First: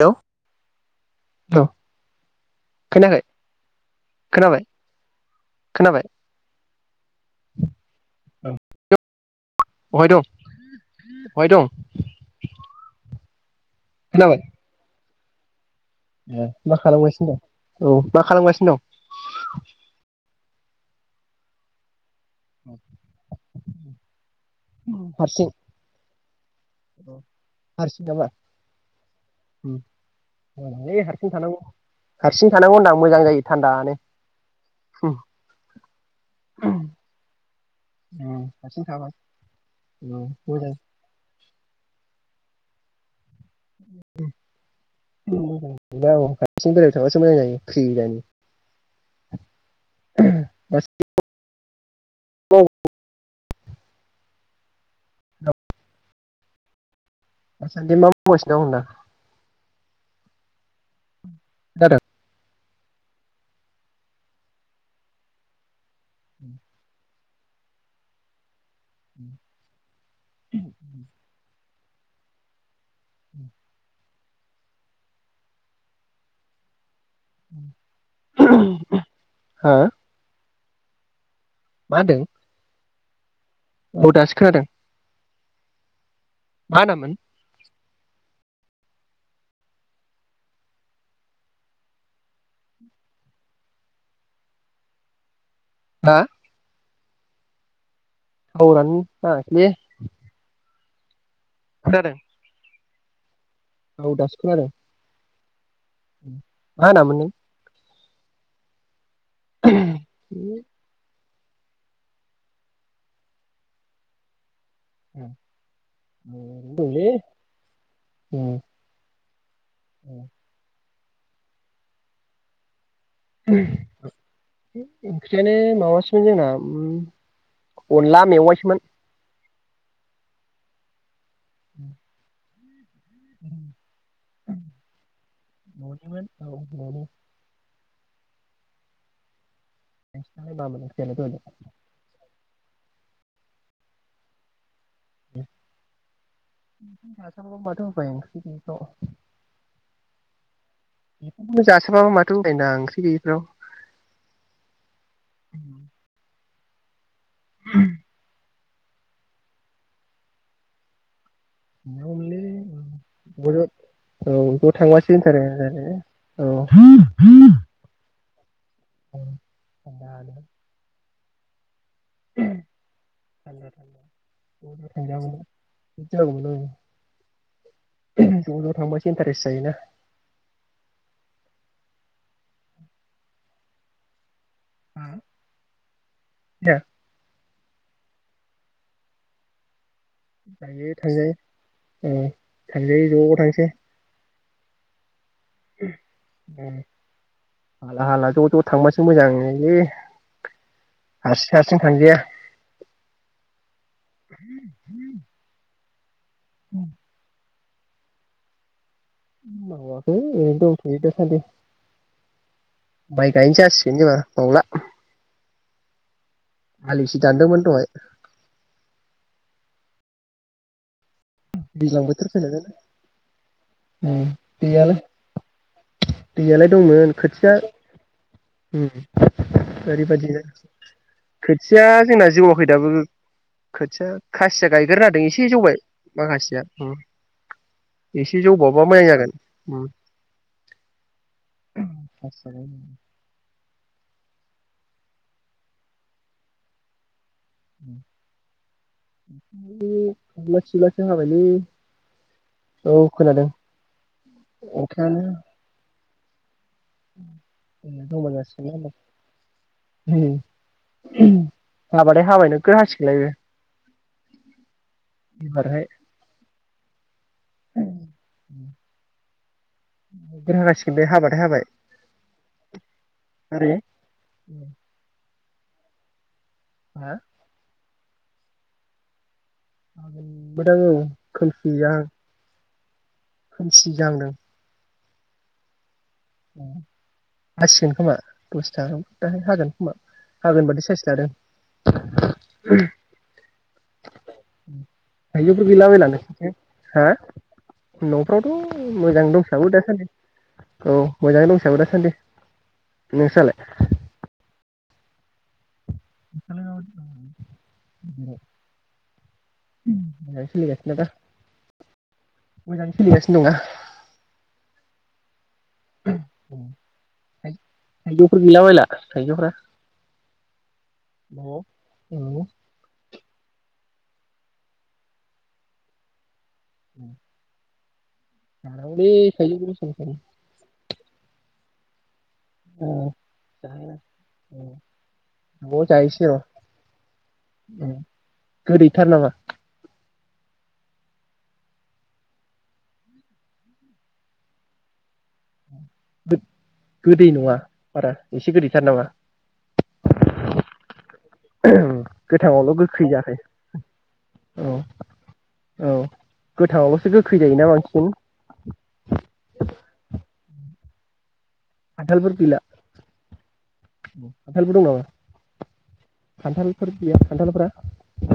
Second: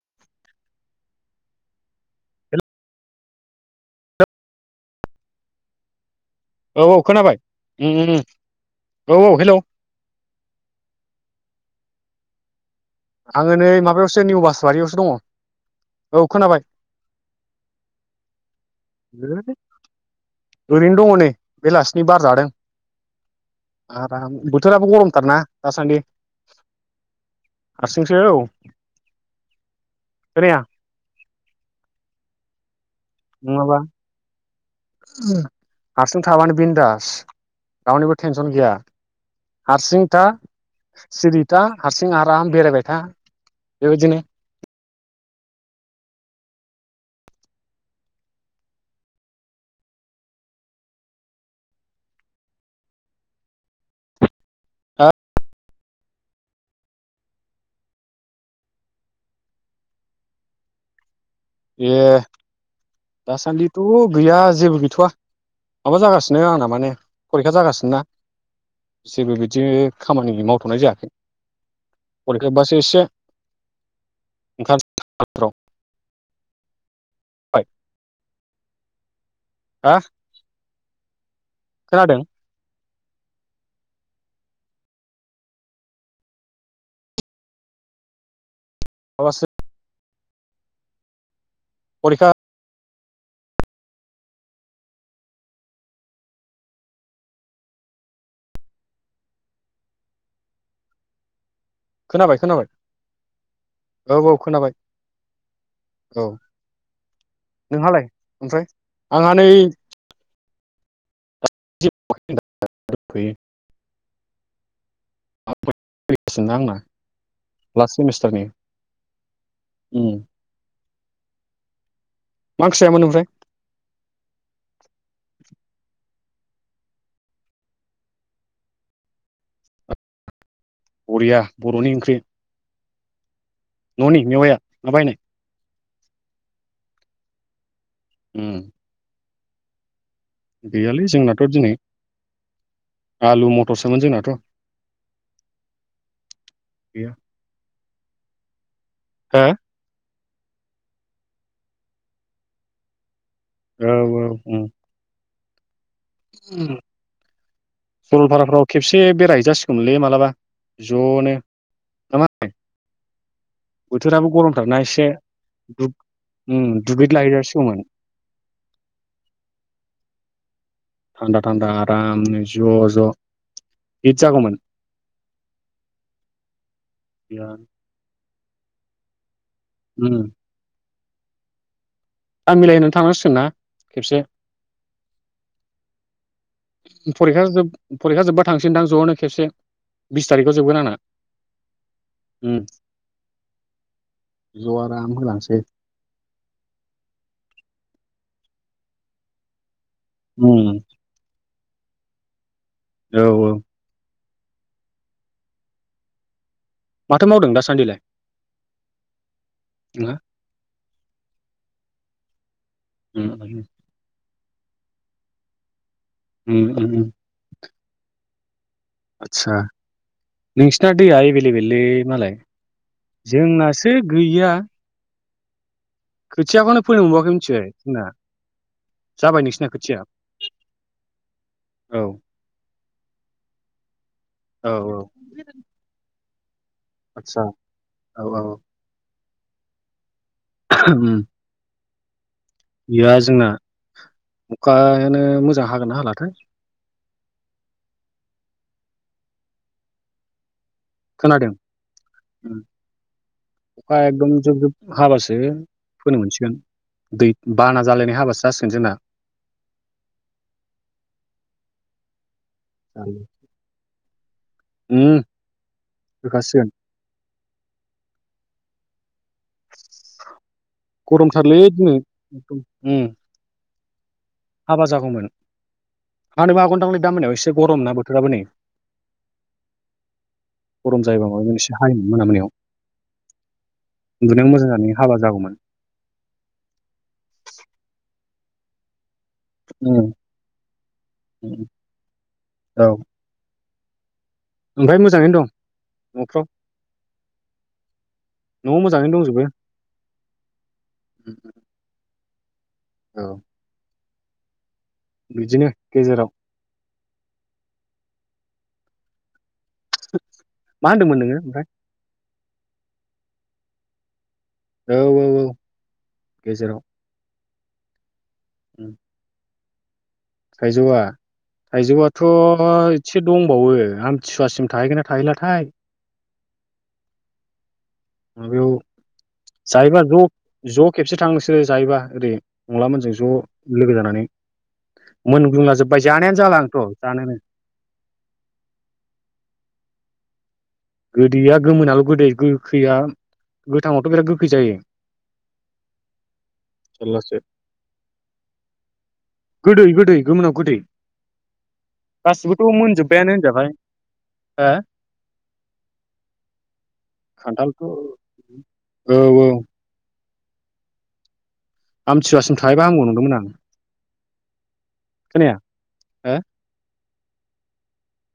Hello औ खोनायाखै खोनाबाय खोनाबाय? औ औ खोनाबाय उम उम उम औ औ हेलौ अहाय दं अहाय दं? आङो नै माबायावसो निउ बासबारियावसो दङ औ ए खोनाबाय मा खालामगासिनो दं औ मा खालामगासिनो दं ओरैनो दङ नै बेला सिनि बार जादों दं आराम बोथोराबो गरमथारना दासान्दि औ हारसिं हारसिंसो नामा औ उ खोनाया [unintelligible] हारसिं थानांगौ हारसिं थानांगौ होनदां मोजां जायो नङाबा थानदानो हारसिं थाबानो बिनदास रावनिबो टेनसन गैया हारसिं थाबा हारसिंथा मोजां सिरिथा हारसिं आराम बेरायबाय था बेबायदिनो [unintelligible] हा दासान्दि मा मावगासिनो दं होनदां ए खोनादों दासान्दिथ' गैया जेबो गैथ'वा माबा जागासिनो आंना माने फरिखा जागासिनोना जेबो बिदि खामानि मावथ'नाय जायाखै फरिखा जोबबासो एसे [unintelligible] [unintelligible] हो हा मा खोनादों होनदों औ दासो खोनादों मा होनामोन [unintelligible] फरिखा हा टावारानो नाङाखिले खोनाबाय खोनाबाय औ दासो खोनादों औ मा होनामोन नों नोंहालाय ओमफ्राय आङा नै [unintelligible] [unintelligible] फैगासिनो आंना [unintelligible] उम मा ओंख्रि जायामोन ओमफ्राय ओंख्रियानो माबासो जोंना अनला मेवाइसोमोन बरिया बर'नि ओंख्रि न'निमोन ननि मेवया ना बायनाय ननिमोन औ नंगौ उम नेाय बाबोन जानो द [unintelligible] जोंनाथ' दिनै आलु मथरसोमोन जोंनाथ ग माथ' [unintelligible] बायसखौ [unintelligible] हो बेखौनो जासाबाबा माथो उपाय ओंख्रि गैयिफ्राव औ औ उम उम उ [inaudible] सरलफारफोराव खेबसे बेराय हैजासिगौमोनलै मालाबा जनो नामा ओंलै ओं औ बोथोराबो ज ज गरमथारना एसे थांबासो होनथारो औ दुगैद लाहैजासिगौमोन जद [unintelligible] थान्दा थान्दा आरामनो ज' ज' थान्दा थान्दा हित जागौमोन ज' ज' थांजागौमोन बिदि जागौमोन औ ज' जं थांबासो इन्टारेसट जायो ना उम थायेम मिलायनानै थांनांसिगोन ना खेबसे उम फरिखा जोब फरिखा जोब्बा थांसैदां ज'नो खेबसे बिस थारिखआव जोबगोन थांजायो आंना थांजायो औ उम थांजायो ज' थांसै ज' आराम होलांसै [unintelligible] ज' थांबासो मोजांलै उम हारसिं हारसिं थांजाया औ औ [unintelligible] माथो मावदों दासान्दिलाय ओइ नोंहा ओरैनो दंथयो दासान्दि उम माय गायनो उम जासिगोन जोंहा बावला। उम उम आलिसि दान्दोमोन दहाय। आतसा नोंसिना दै आ बेले लेबेलै दैज्लां बोथोर मालाय फैनायखायनो जोंनासो उम, गैया। दैयालाय दैयालाय खोथियाखौनो फोनो दंमोन मोनबाव आखै खोथिया मोनथिबाय जोंना जाबाय नोंसिना खोथिया ओरैबायदिनो खोथिया औ जोंना जौआखै दाबो खोथिया औ खासिया औ गायग्रोनो नागेरदों एसे जौबाय। माखासेया उम आदसा औ औ एसे जौबावबा मोजां जागोन। उम। उम। गैया जोंना [unintelligible] अखायानो मोजां हागोनना हालाथाय। [inaudible] हाबायलै खोनादों औ खोनादों अखा एकदम जुब जुब अखायानो हाबासो फोनो मोनसिगोन। दै बाना जालायनाय हाबासो जासिगोन जौबायगासिनो जोंना। नै हाबाथाय हाबाय नो गोर हासिगोन लाय बे उम एबारहाय होखासिगोन। नोगोर हागासिगोन बे हाबाथाय गरमथारलै हाबाय दिनै ओरै हाबा जागौमोन हानोबो हागौदांलै हा दामोनायाव एसे गरम ना बो [unintelligible] हागोनबोदां गरम औ जायोबा माबा खोमसि एसे जाहां हायोमोन मोना मोनायाव खोमसि जाहांदों। उन्दुनायाव मोजां जानानै हाबा जागौमोन। हासिगोन खोमा दसे थानानै दाहाय हागोन खोमा उम हागोन बादि साइस लादों। उम औ ओमफ्राय मोजाङैनो दं थाइजौफोर गैला बायला न'फ्राव नोंसिनिथिं हा न'फ्रावथ' न'आव मोजाङैनो मोजां दंजोबो दंसाबो दासान्दि औ उम मोजाङै दंसाबो दासान्दि औ नोंस्रालाय बिदिनो गेजेराव [inaudible] मोजाङै मा सोलिगासिनोना दा होनदोंमोन नोङो ओमफ्राय मोजाङै सोलिगासिनो दङ ना औ औ औ औ गेजेराव [inaudible] थाइजौफोर गैला बायला उम थाइजौफ्रा थाइजौआ नो थाइजौआथ' एसे दंबावो आमथिसुवासिम थाहैगोन ना थाहैलाथाय उम बेयाव गोसोम जायोबा सोम ज' ज' खेबसे थां नोंसोरो जायोबा ओरै न'आव हंलामोनजों ज' लोगो जानानै मोनग्लुंला जोबबाय जाहैसै र' जानायानो जाला आंथ' जानोनो गोदैथार नामा गोदैया गोमोनाल' गोदै गोखैया गोथाङावथ' बिराद गोखै जायो गोदै जारलासो नङा बारा एसे गोदैथार नामा गोदै गोदै गोमोनाव गोदै गासिबोथ' गोथावल' गोखै मोनजोब्बायानो होनजाबाय हो जाखायो औ औ गोथाङावलसो गोखै जायोना खान्थालथ' बांसिन औ औ खान्थालफोर आमथिसुवासिम गैला थाहैबा हामगौ नंदोंमोन आं खान्थालफोर दं नामा खोनाया हो खान्थालफोर गैया खान्थालफ्रा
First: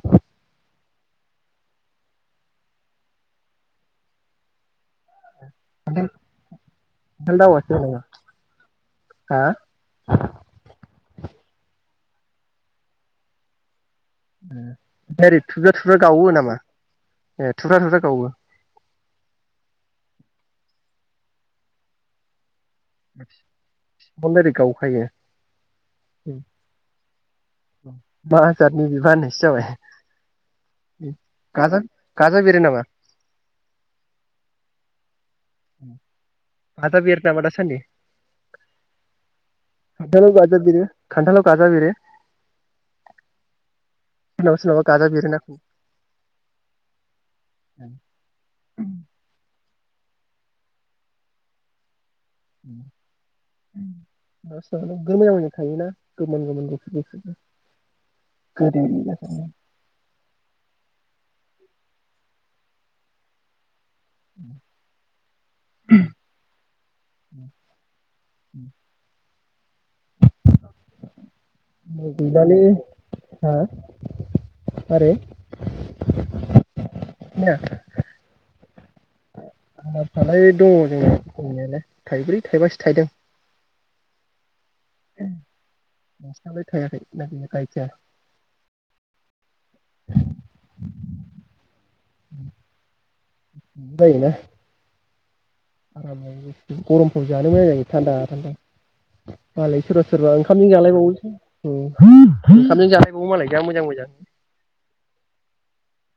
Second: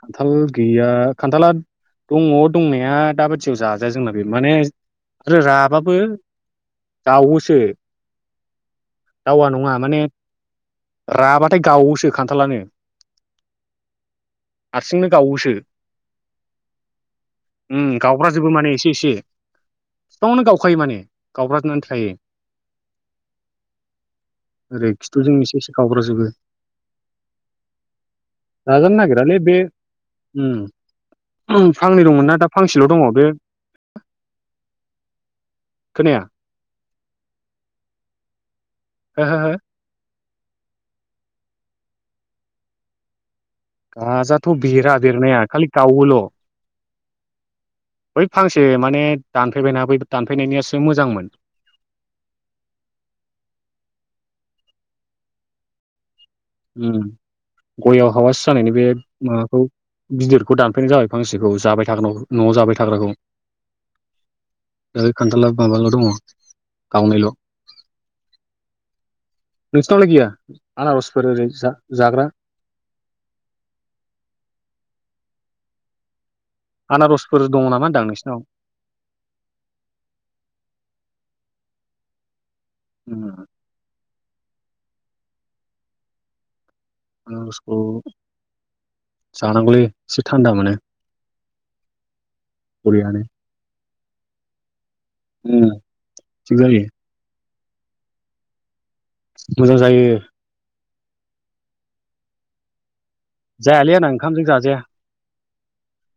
खान्थाल गैया खान्थाला दङ दंनाया दाबादियाव जाजाया जोंना बे माने आरो राबाबो खान्थाल जावोसो दावासो नामा हा दावा नङा माने राबाथाय गावोसो खान्थालानो उम हारसिंनो ओमफ्राय गावोसो थुुब्रा थुब्रा गावो नामा ए थुबजा थुबजा गावो बिफांआवनो गावखायो माने गावब्रा जोबनानै थायो [unintelligible] ओरै गावखायो खिथुजों एसे एसे गावब्राजोबो मा जादनि बिबा होन्नाय ए बे उम गाजा फांनै दंमोन ना गाजा दा बेरो नामा फांसेल' दङ बे खोनाया आदा बेरो नामा दा सानदि हो हो हो खान्थालाव गाजा बिरो खान्थालाव गाजा बेरो गाजाथ' सोरनावबा बिरा गाजा बेरोना बेरनाया खालि गावोल' बै फांसे माने दानफैबायना बै दानफैनायनियासो मोजांमोन [unintelligible] थायोना गोमोन गोमोन गुफुर उम गुफुर गय आव हावासि जानायनि गोदै बे माबाखौ गिदिरखौ दानफैनाय जाबाय फांसि खौ जाबाय थागोनाव न'आव जाबाय थाग्राखौ बे खान्थाला माबाल' दङ गावनायल' नोंसोनावलाय गैया आरजफोर ओरै जाग्रा गैलालै हा मारै आनारसफोर दङ नामा होनदां नोंसिनाव? आनारसालाय दङ जोंना दंनायालाय थाइब्रै थाइबास उम नोंसिनालाय थायाखै ना गैया आनारसखौ गायखाया जानांगौलै एसे थान्दा मोनो बरियानो । दायोना [unintelligible] [unintelligible] थिग जायो थान्दा थान्दा मोजां मालाय सोरबा जायो सोरबा ओंखामजों जालायबावो । उम ओंखामजों जालाय जायालै आंना ओंखामजों जाजाया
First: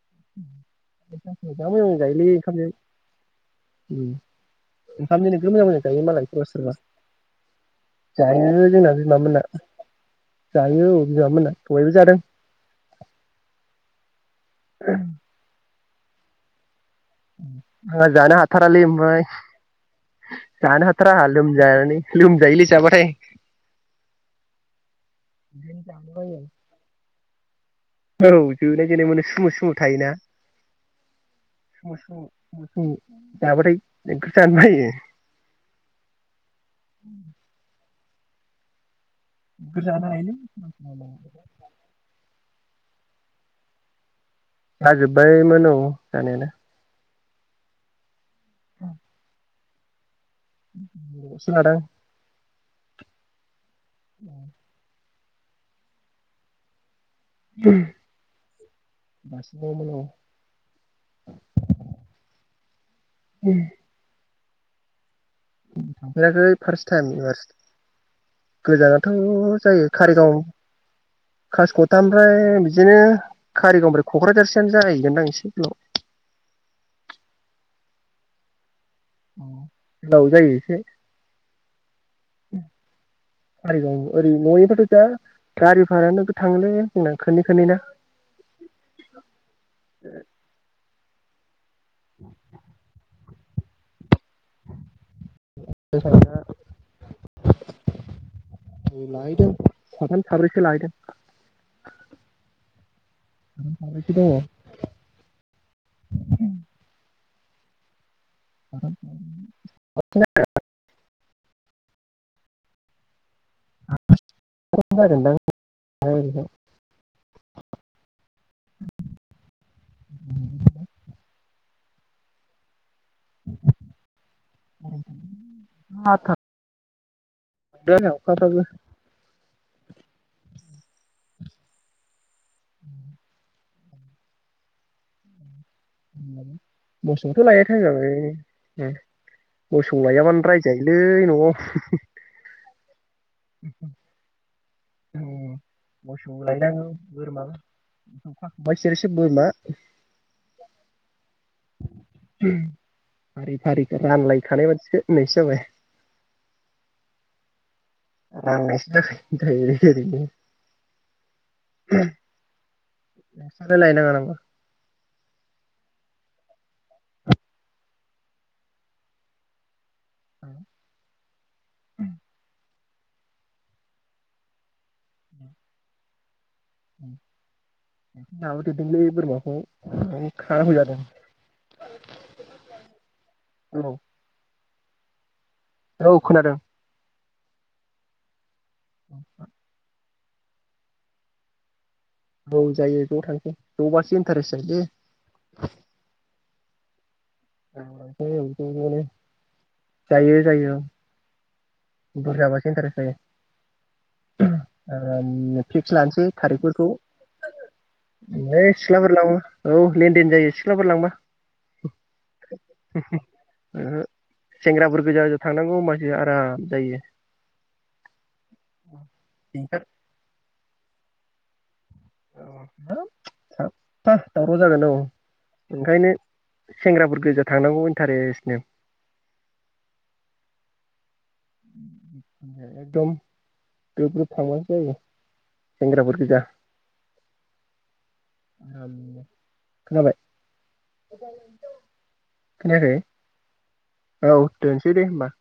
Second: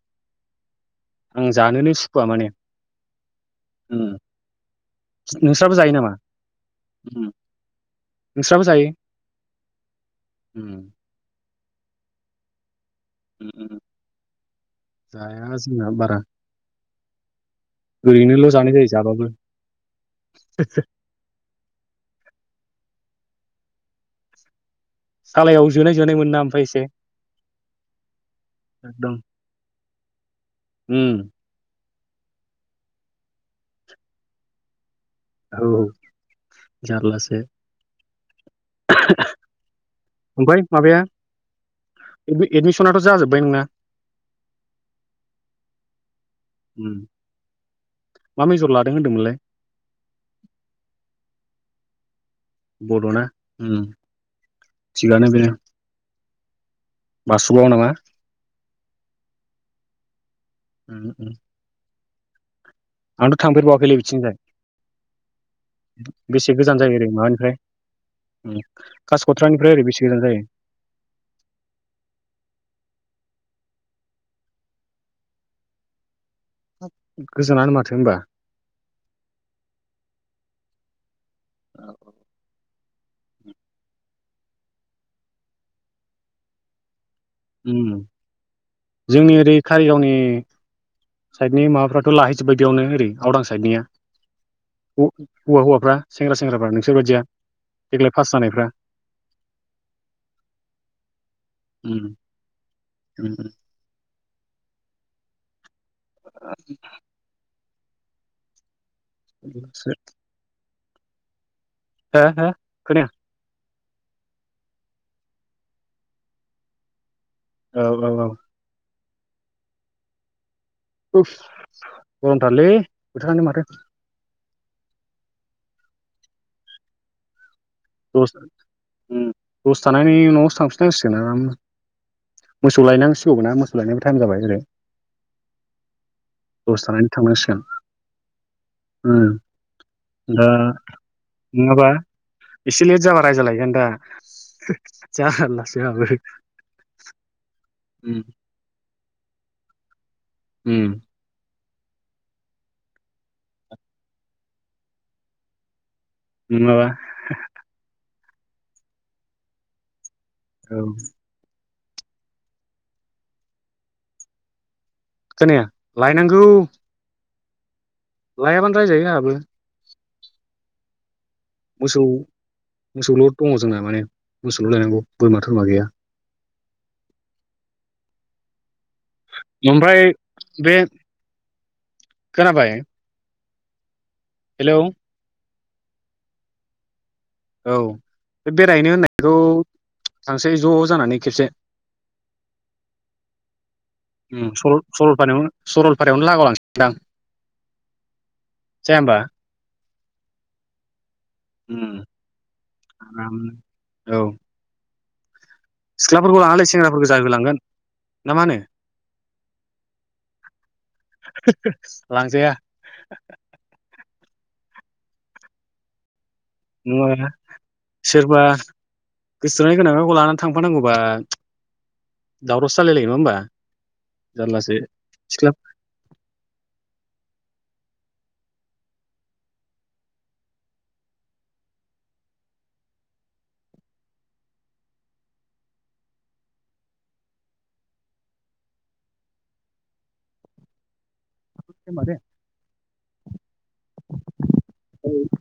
[inaudible] [unintelligible] आं जा जानोनो मोजां सुखुवा जायोलै माने ओंखामजों उम ओंखामजों मोजां नोंस्राबो मोजां जायो नामा मालाय सोरबा सोरबा जायो जोंना बिमामोना जायो औ बिमामोना दहायबो जादों उम उम जाया ना बारा आ जानो ओरैनोल' जानाय हाथारालै जायो ओमफ्राय जाबाबो जानो हाथारा आहा लोमजायानानै लोमजायोलै जाबाथाय सालायाव जोनाय जोनाय मोनो ना ओमफाय एसे औ जोनाय जोनाय एकदम मोनो सुमु सुमु थायोना । [unintelligible] औ जारलासो ओमफ्राय माबाया [unintelligible] एडमिसनाथ' जाजोब्बाय नोंना जाजोब्बायमोन औ जानायालाय उम मा मेजर लादों होन्दोंमोनलाय? [unintelligible] बड'ना उम औ थिगानो बेनो बासुगाव नामा बासुगावमोन औ आंथ' थांफेरबावाखैलै बिथिंजाय थांफेराखै बेसे गोजान फार्स्ट जायो ओरै टाइम एबार माबानिफ्राय उम गोजानाथ' कासिक'त्रानिफ्राय ओरै जायो बेसे गोजान कारिगाव जायो कासिकथानिफ्राय बिदिनो कारिगावनिफ्राय क'क्राझारसोआानो जाहैगोनदां एसे गोलाव गोजोनानो माथो होमबा गोलाव जायो एसे औ कारिगाव ओरै न'निफायथ' दा गारि भारायानो नोगोद थाङोलै जोंना खननै खननै ना जोंनि ओरै कारिगावनि साइडनि माबा बेखौ लाहैजोबबाय बेयावनो ओरै गावदां साइडनिया हौवा हौवाफ्रा सेंग्रा जोंहा सेंग्राफ्रा नोंसोर बदिया देग्लाय पास जानायफ्रा लाहैदों साथाम साब्रैसो लाहैदों उम [unintelligible] [unintelligible] ार [unintelligible] हो हो खोनाया [unintelligible] औ औ औ [inaudible] गरमथारलै बोथारानो माथो ाथ [unintelligible] दे ने अखााथो [unintelligible] बुथ [unintelligible] जानायनि नयावसो थांफिननांसिगोन आरामनो मोसौ लायनांसिगौ ना मो सौ लायनोबो टाइम जाबाय ओरै दसे थानानै मोसौथ थांनांसिगोन लायनो थायिम जाबाय उम मोसौ लायाबानो दा रायजायोलै नयाव इसे लेद जाबा रायजा लायगोन दा जारलासो आंहाबो मोसौ लायनांगौ बोरमा मोसौ खाखांबाय सेरसे बोरमा उम फारि फारिखौ रानलायखानाय बादिखौ होननायसो जाबाय नङाबा ननो [unintelligible] औ नोंसालाय लायनाङा नामा खोनाया लायनांगौ लायाबानो राय जायो आंयाबो औ मोसौ मोसौल दङ जोंना माने मोसौल लायनांगौ बोरमा थोरमा गैया लाबोदेरदोंलै बोरमाखौ ओमफ्राय बे खानांगौ जादों खोनाबाय औ हेलौ औ खोनादों औ बेरायनो होननायखौ थांसै ज जानानै खेबसे औ जायो ज थांसै जबासो उम इन्टारेस्ट सरल सरलपारायावनो जायोलै सरलपारायावनो [unintelligible] आ जाया [unintelligible] होमबा जायो जायो उम बुरजाबासो इन्टारेस्ट जायो आराम औ [unintelligible] फिक्स लानोसै सिख्लाफोरखौ लानानै थारिखफोरखौ सेंग्राफोरखौ जाहोलांगोन ना मा होनो सिख्लाफोर लाङो औ लेनदेन जायो सिख्लाफोर लांबा लांजाया सेंग्राफोर गोजासो थांनांगौ होमबासो आराम जायो नङा सोरबा गोसथोनाय गोनांखाखौ लानानै थांबा थांफानांगौबा औ दावरावसो हाब जालायलायो नङा होमबा साबफा दावराव जारलासो जागोन औ सिख्ला ओंखायनो सेंग्राफोर गोजा थांनांगौ इन्टारेस्टनो एकदम ग्रोब ग्रोब थांबासो जायो सेंग्राफोर गोजा खोनाबाय माथो खोनायाखै औ दोनसै दे होनबा